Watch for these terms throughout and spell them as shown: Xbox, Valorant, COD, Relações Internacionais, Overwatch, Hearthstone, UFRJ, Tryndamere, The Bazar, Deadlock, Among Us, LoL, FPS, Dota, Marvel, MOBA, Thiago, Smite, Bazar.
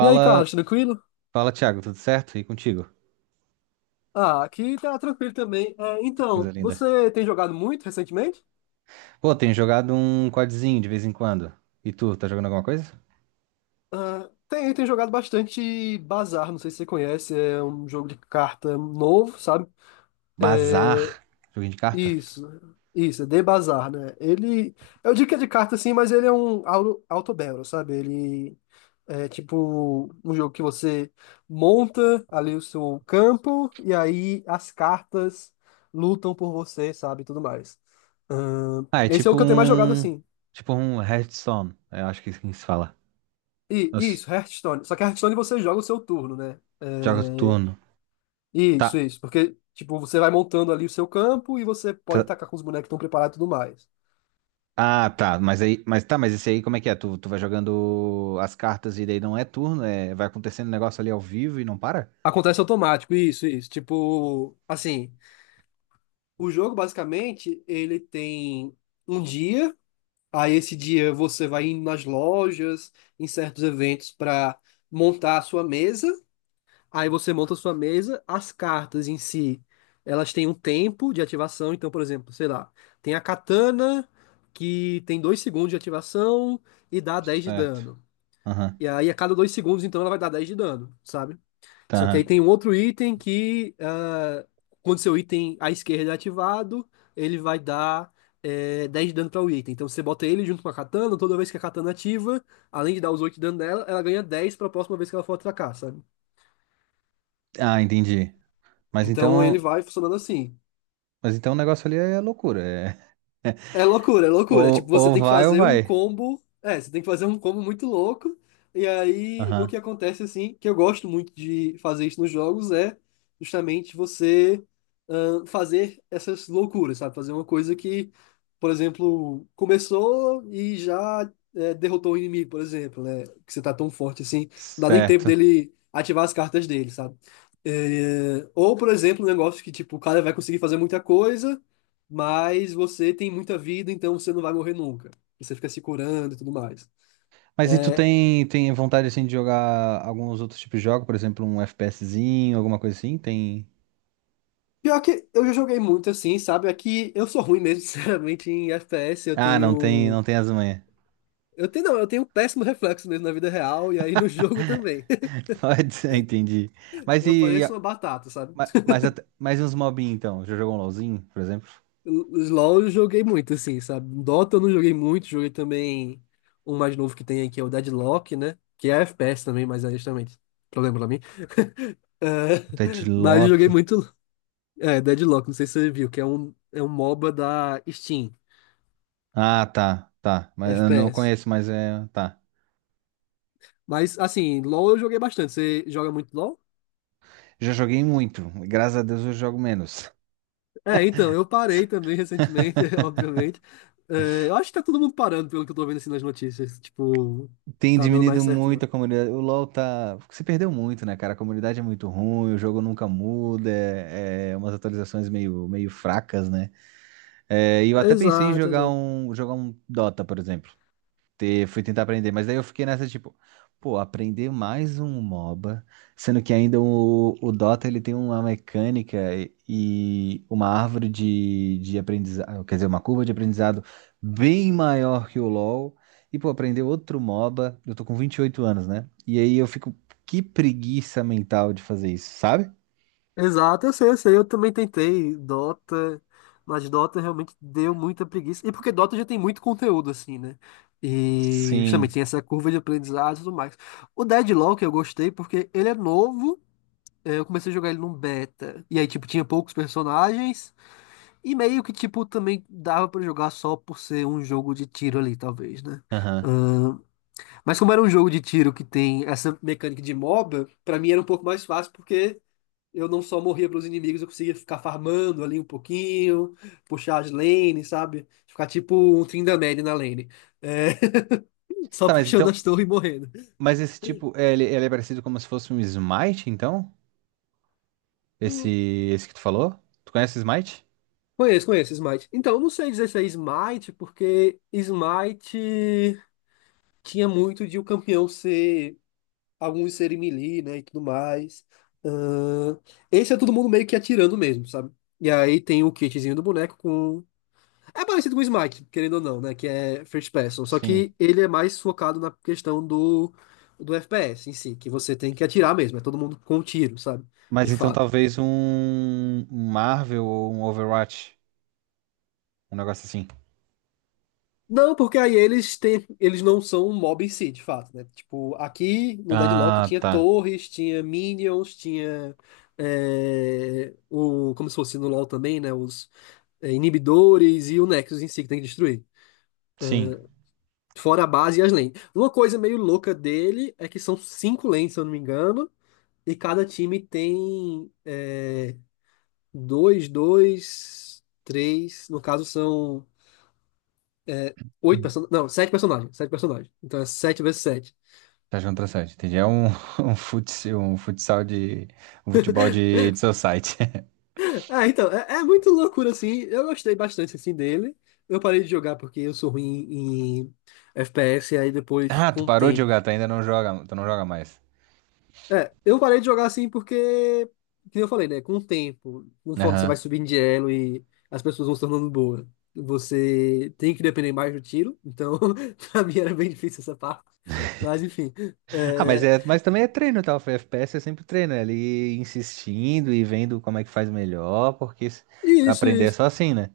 E aí, Carlos, tranquilo? fala, Thiago, tudo certo? E contigo? Ah, aqui tá tranquilo também. É, Coisa então, linda. você tem jogado muito recentemente? Pô, tenho jogado um CODzinho de vez em quando. E tu, tá jogando alguma coisa? Ah, tem jogado bastante Bazar, não sei se você conhece, é um jogo de carta novo, sabe? É, Bazar, joguinho de carta? isso, isso, é The Bazar, né? Eu digo que é de carta sim, mas ele é um auto-battle, sabe? Ele É tipo um jogo que você monta ali o seu campo e aí as cartas lutam por você, sabe, e tudo mais. Ah, é Esse é o tipo que eu tenho mais jogado um, assim. tipo um Hearthstone, eu acho que é assim que se fala. E Os isso, Hearthstone. Só que Hearthstone você joga o seu turno, né? jogos de É, turno. isso, Tá, isso. Porque, tipo, você vai montando ali o seu campo e você pode tá. tacar com os bonecos que estão preparados e tudo mais. Ah, tá, mas esse aí como é que é? Tu vai jogando as cartas e daí não é turno, é, vai acontecendo um negócio ali ao vivo e não para? Acontece automático, isso, isso. Tipo, assim, o jogo basicamente ele tem um dia. Aí esse dia você vai indo nas lojas, em certos eventos para montar a sua mesa. Aí você monta a sua mesa, as cartas em si, elas têm um tempo de ativação, então, por exemplo, sei lá, tem a katana que tem 2 segundos de ativação e dá 10 de Certo. dano. Aham, E aí a cada 2 segundos então ela vai dar 10 de dano, sabe? Só que tá. aí tem um outro item que, ah, quando seu item à esquerda é ativado, ele vai dar 10 de dano para o item. Então você bota ele junto com a katana, toda vez que a katana ativa, além de dar os 8 de dano dela, ela ganha 10 para a próxima vez que ela for atacar, sabe? Ah, entendi. Mas Então ele então, vai funcionando assim. mas então o negócio ali é loucura, é. É loucura, é loucura. Tipo, Ou, você ou tem que vai ou fazer um vai. combo. É, você tem que fazer um combo muito louco. E aí, o Aham. que acontece, assim, que eu gosto muito de fazer isso nos jogos é justamente você fazer essas loucuras, sabe? Fazer uma coisa que, por exemplo, começou e já derrotou o inimigo, por exemplo, né? Que você tá tão forte assim, não dá nem tempo Certo. dele ativar as cartas dele, sabe? Ou, por exemplo, um negócio que, tipo, o cara vai conseguir fazer muita coisa, mas você tem muita vida, então você não vai morrer nunca. Você fica se curando e tudo mais. Mas e tu É, tem vontade assim de jogar alguns outros tipos de jogo, por exemplo, um FPSzinho, alguma coisa assim? Tem. pior que eu já joguei muito assim, sabe? Aqui eu sou ruim mesmo, sinceramente, em FPS. Eu Ah, não tem, tenho. não tem as manhas. Eu tenho, não, eu tenho um péssimo reflexo mesmo na vida real e aí no jogo também. Pode ser, entendi. Mas Eu e, e pareço a- uma batata, sabe? mas e uns mobinhos então? Já jogou um LoLzinho, por exemplo? Os LoL eu joguei muito, assim, sabe? Dota eu não joguei muito, joguei também um mais novo que tem aqui, é o Deadlock, né? Que é FPS também, mas é justamente problema pra mim. É, O mas eu joguei Deadlock. muito. Deadlock, não sei se você viu, que é um MOBA da Steam, Ah, tá, tá. Mas eu não FPS. conheço, mas é, tá. Mas, assim, LoL eu joguei bastante. Você joga muito LoL? Já joguei muito. Graças a Deus eu jogo menos. É, então, eu parei também recentemente, obviamente. É, eu acho que tá todo mundo parando, pelo que eu tô vendo assim nas notícias. Tipo, não Tem tá dando diminuído mais certo, muito a não. comunidade. O LoL tá. Se perdeu muito, né, cara? A comunidade é muito ruim, o jogo nunca muda, é umas atualizações meio, meio fracas, né? É, e eu até pensei em Exato, jogar exato. um, jogar um Dota, por exemplo, fui tentar aprender, mas daí eu fiquei nessa, tipo, pô, aprender mais um MOBA, sendo que ainda o, Dota, ele tem uma mecânica e uma árvore de aprendizado, quer dizer, uma curva de aprendizado bem maior que o LoL, e, pô, aprender outro MOBA, eu tô com 28 anos, né? E aí eu fico, que preguiça mental de fazer isso, sabe? Exato, eu sei, eu sei. Eu também tentei Dota, mas Dota realmente deu muita preguiça. E porque Dota já tem muito conteúdo, assim, né? E Sim, justamente tem essa curva de aprendizado e tudo mais. O Deadlock eu gostei porque ele é novo. Eu comecei a jogar ele num beta. E aí, tipo, tinha poucos personagens. E meio que, tipo, também dava pra jogar só por ser um jogo de tiro ali, talvez, né? aham. Ahn, mas como era um jogo de tiro que tem essa mecânica de MOBA, pra mim era um pouco mais fácil porque eu não só morria para os inimigos, eu conseguia ficar farmando ali um pouquinho, puxar as lanes, sabe? Ficar tipo um Tryndamere na lane. É, só Tá, mas puxando então, as torres e morrendo. mas esse tipo, ele é parecido como se fosse um Smite, então? Esse, Hum, esse que tu falou? Tu conhece Smite? Conheço, conheço Smite. Então, eu não sei dizer se é Smite, porque Smite tinha muito de o campeão ser, alguns serem melee, né, e tudo mais. Ahn, Esse é todo mundo meio que atirando mesmo, sabe? E aí tem o kitzinho do boneco com É parecido com o Smite, querendo ou não, né? Que é first person. Só Sim. que ele é mais focado na questão do, do FPS em si, que você tem que atirar mesmo. É todo mundo com um tiro, sabe? Mas De então fato. talvez um Marvel ou um Overwatch, um negócio assim. Não, porque aí eles não são um mob em si, de fato, né? Tipo, aqui no Deadlock Ah, tinha tá. torres, tinha minions, tinha como se fosse no LoL também, né? Os inibidores e o Nexus em si que tem que destruir. Sim. Fora a base e as lanes. Uma coisa meio louca dele é que são cinco lanes, se eu não me engano. E cada time tem dois, dois, três. No caso, são oito personagens. Não, sete personagens. Sete personagens. Então é sete vezes sete. Tá jogando outra site, entendi. É um, um futsal de. Um futebol de society. Ah então, é muito loucura, assim. Eu gostei bastante, assim, dele. Eu parei de jogar porque eu sou ruim em FPS, e aí depois, Ah, tu com o parou de tempo. jogar, tu ainda não joga, tu não joga mais. É, eu parei de jogar assim porque, como eu falei, né? Com o tempo, conforme você vai Aham. subindo de elo e as pessoas vão se tornando boas, você tem que depender mais do tiro. Então, pra mim era bem difícil essa parte. Mas, enfim. Ah, mas, É... é, mas também é treino, tá? O FPS é sempre treino, é ali insistindo e vendo como é que faz melhor, porque pra Isso, aprender é isso. só assim, né?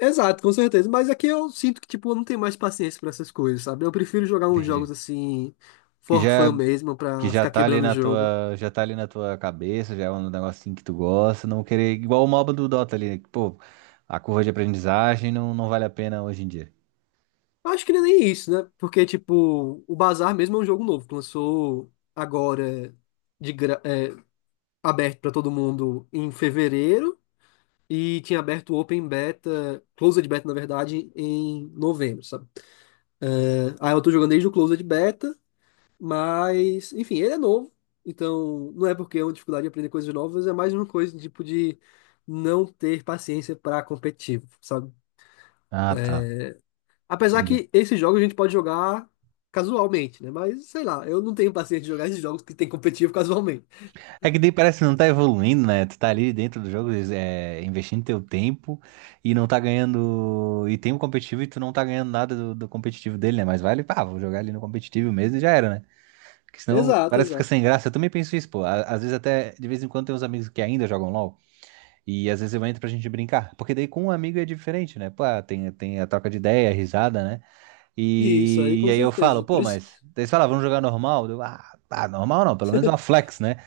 Exato, com certeza. Mas aqui eu sinto que, tipo, eu não tenho mais paciência pra essas coisas, sabe? Eu prefiro jogar uns Entendi. jogos assim, Que for já fun mesmo, que pra já ficar tá ali quebrando o na jogo. tua, já tá ali na tua cabeça, já é um negocinho que tu gosta, não querer igual o MOBA do Dota ali, né, que, pô, a curva de aprendizagem não, não vale a pena hoje em dia. Acho que não é nem isso, né? Porque, tipo, o Bazar mesmo é um jogo novo, que lançou agora. De gra... Aberto para todo mundo em fevereiro e tinha aberto o Open Beta, Closed Beta, na verdade, em novembro, sabe? Aí eu tô jogando desde o Closed Beta, mas, enfim, ele é novo. Então, não é porque é uma dificuldade de aprender coisas novas, é mais uma coisa tipo de não ter paciência para competitivo, sabe? Ah, tá. Apesar Entendi. que esses jogos a gente pode jogar casualmente, né? Mas, sei lá, eu não tenho paciência de jogar esses jogos que tem competitivo casualmente. É que daí parece que não tá evoluindo, né? Tu tá ali dentro do jogo, é, investindo teu tempo e não tá ganhando. E tem um competitivo e tu não tá ganhando nada do competitivo dele, né? Mas vale, pá, vou jogar ali no competitivo mesmo e já era, né? Porque senão Exato, parece que fica exato. sem graça. Eu também penso isso, pô. Às vezes até, de vez em quando, tem uns amigos que ainda jogam LOL. E às vezes eu entro pra gente brincar. Porque daí com um amigo é diferente, né? Pô, tem, tem a troca de ideia, a risada, né? E isso aí, E com aí eu falo, certeza. Por pô, isso. mas. Daí eles falam, vamos jogar normal? Eu, ah, tá, normal não, pelo menos uma flex, né?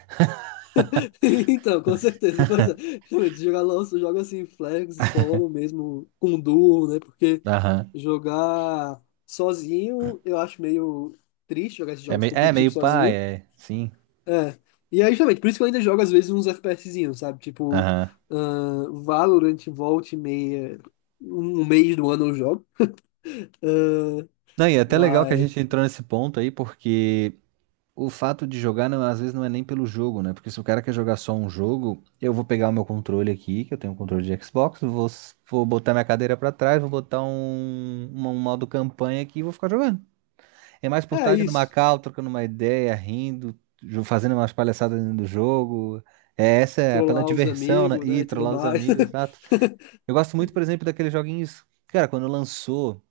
Então, com certeza. Pois é. Realmente, joga assim, flex, solo mesmo, com duo, né? Porque Aham. jogar sozinho, eu acho meio triste jogar esses jogos É competitivos meio pai, sozinho. é. Sim. É. E aí, justamente, por isso que eu ainda jogo, às vezes, uns FPSzinhos, sabe? Tipo, Aham. Valorant, volta e meia, um mês do ano eu jogo. Ahn, Não, e é até legal que a mas, gente entrou nesse ponto aí, porque o fato de jogar, às vezes, não é nem pelo jogo, né? Porque se o cara quer jogar só um jogo, eu vou pegar o meu controle aqui, que eu tenho um controle de Xbox, vou, vou botar minha cadeira pra trás, vou botar um modo campanha aqui e vou ficar jogando. É mais por estar é ali numa isso. call, trocando uma ideia, rindo, fazendo umas palhaçadas dentro do jogo. É, essa é pela Trollar os diversão, né? amigos, né, E e tudo trollar os mais. amigos, exato. Eu gosto muito, por exemplo, daqueles joguinhos. Cara, quando lançou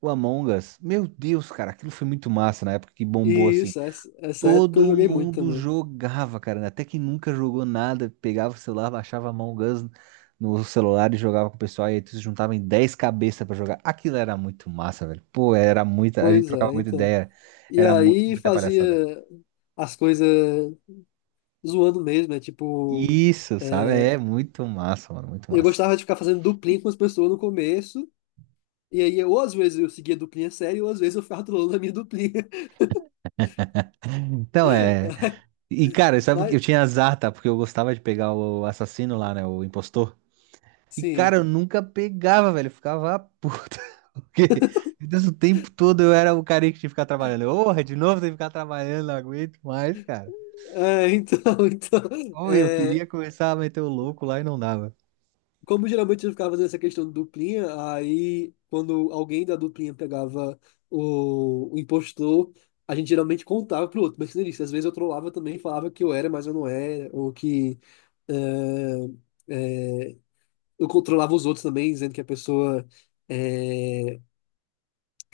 o Among Us, meu Deus, cara, aquilo foi muito massa na época que E bombou assim. isso, essa época eu Todo joguei muito mundo também. jogava, cara. Até quem nunca jogou nada, pegava o celular, baixava a mão Us no celular e jogava com o pessoal. E aí tu se juntava em 10 cabeças pra jogar. Aquilo era muito massa, velho. Pô, era muita. A gente Pois trocava é, muita então. ideia. E Era mu- aí muita palhaçada. fazia as coisas zoando mesmo. Isso, sabe? é, É muito massa, mano. Muito eu massa. gostava de ficar fazendo duplinha com as pessoas no começo, e aí ou às vezes eu seguia a duplinha séria, ou às vezes eu ficava trolando a minha duplinha. Então é. E, cara, sabe que Mas, eu tinha azar, tá? Porque eu gostava de pegar o assassino lá, né? O impostor. E, sim. cara, eu nunca pegava, velho. Eu ficava puta. Porque, Deus, o tempo todo eu era o cara que tinha que ficar trabalhando. Porra, de novo tem que ficar trabalhando, não aguento mais, cara. É, então, então. Ou eu é, queria começar a meter o louco lá e não dava. Como geralmente eu ficava fazendo essa questão de duplinha, aí quando alguém da duplinha pegava o impostor. A gente geralmente contava pro outro, mas como eu disse, às vezes eu trollava também, falava que eu era, mas eu não era, ou que É, é, eu controlava os outros também, dizendo que a pessoa é,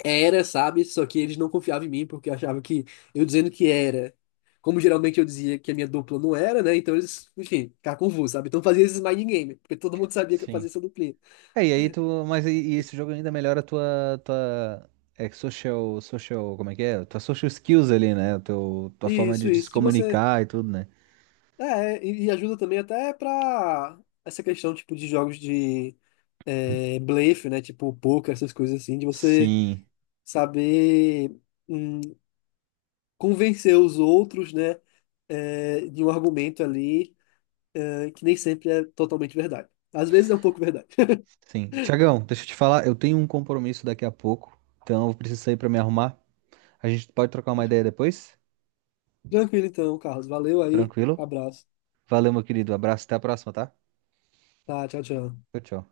era, sabe? Só que eles não confiavam em mim porque achavam que eu dizendo que era. Como geralmente eu dizia que a minha dupla não era, né? Então eles, enfim, ficavam confusos, sabe? Então eu fazia esses mind game, porque todo mundo sabia que eu fazia Sim. essa duplinha. É, e aí tu. Mas e esse jogo ainda melhora a tua, tua. É, que social. Social. Como é que é? Tua social skills ali, né? Teu, tua forma de, Isso, de se isso, de você. comunicar e tudo, né? E ajuda também até pra essa questão, tipo, de jogos de blefe, né? Tipo, poker, essas coisas assim, de você Sim. saber. hum, Convencer os outros, né, de um argumento ali, que nem sempre é totalmente verdade. Às vezes é um pouco verdade. Sim. Tiagão, deixa eu te falar, eu tenho um compromisso daqui a pouco. Então eu preciso sair pra me arrumar. A gente pode trocar uma ideia depois? Tranquilo então, Carlos. Valeu aí. Tranquilo? Abraço. Valeu, meu querido. Abraço, até a próxima, tá? Tá, tchau, tchau. Tchau, tchau.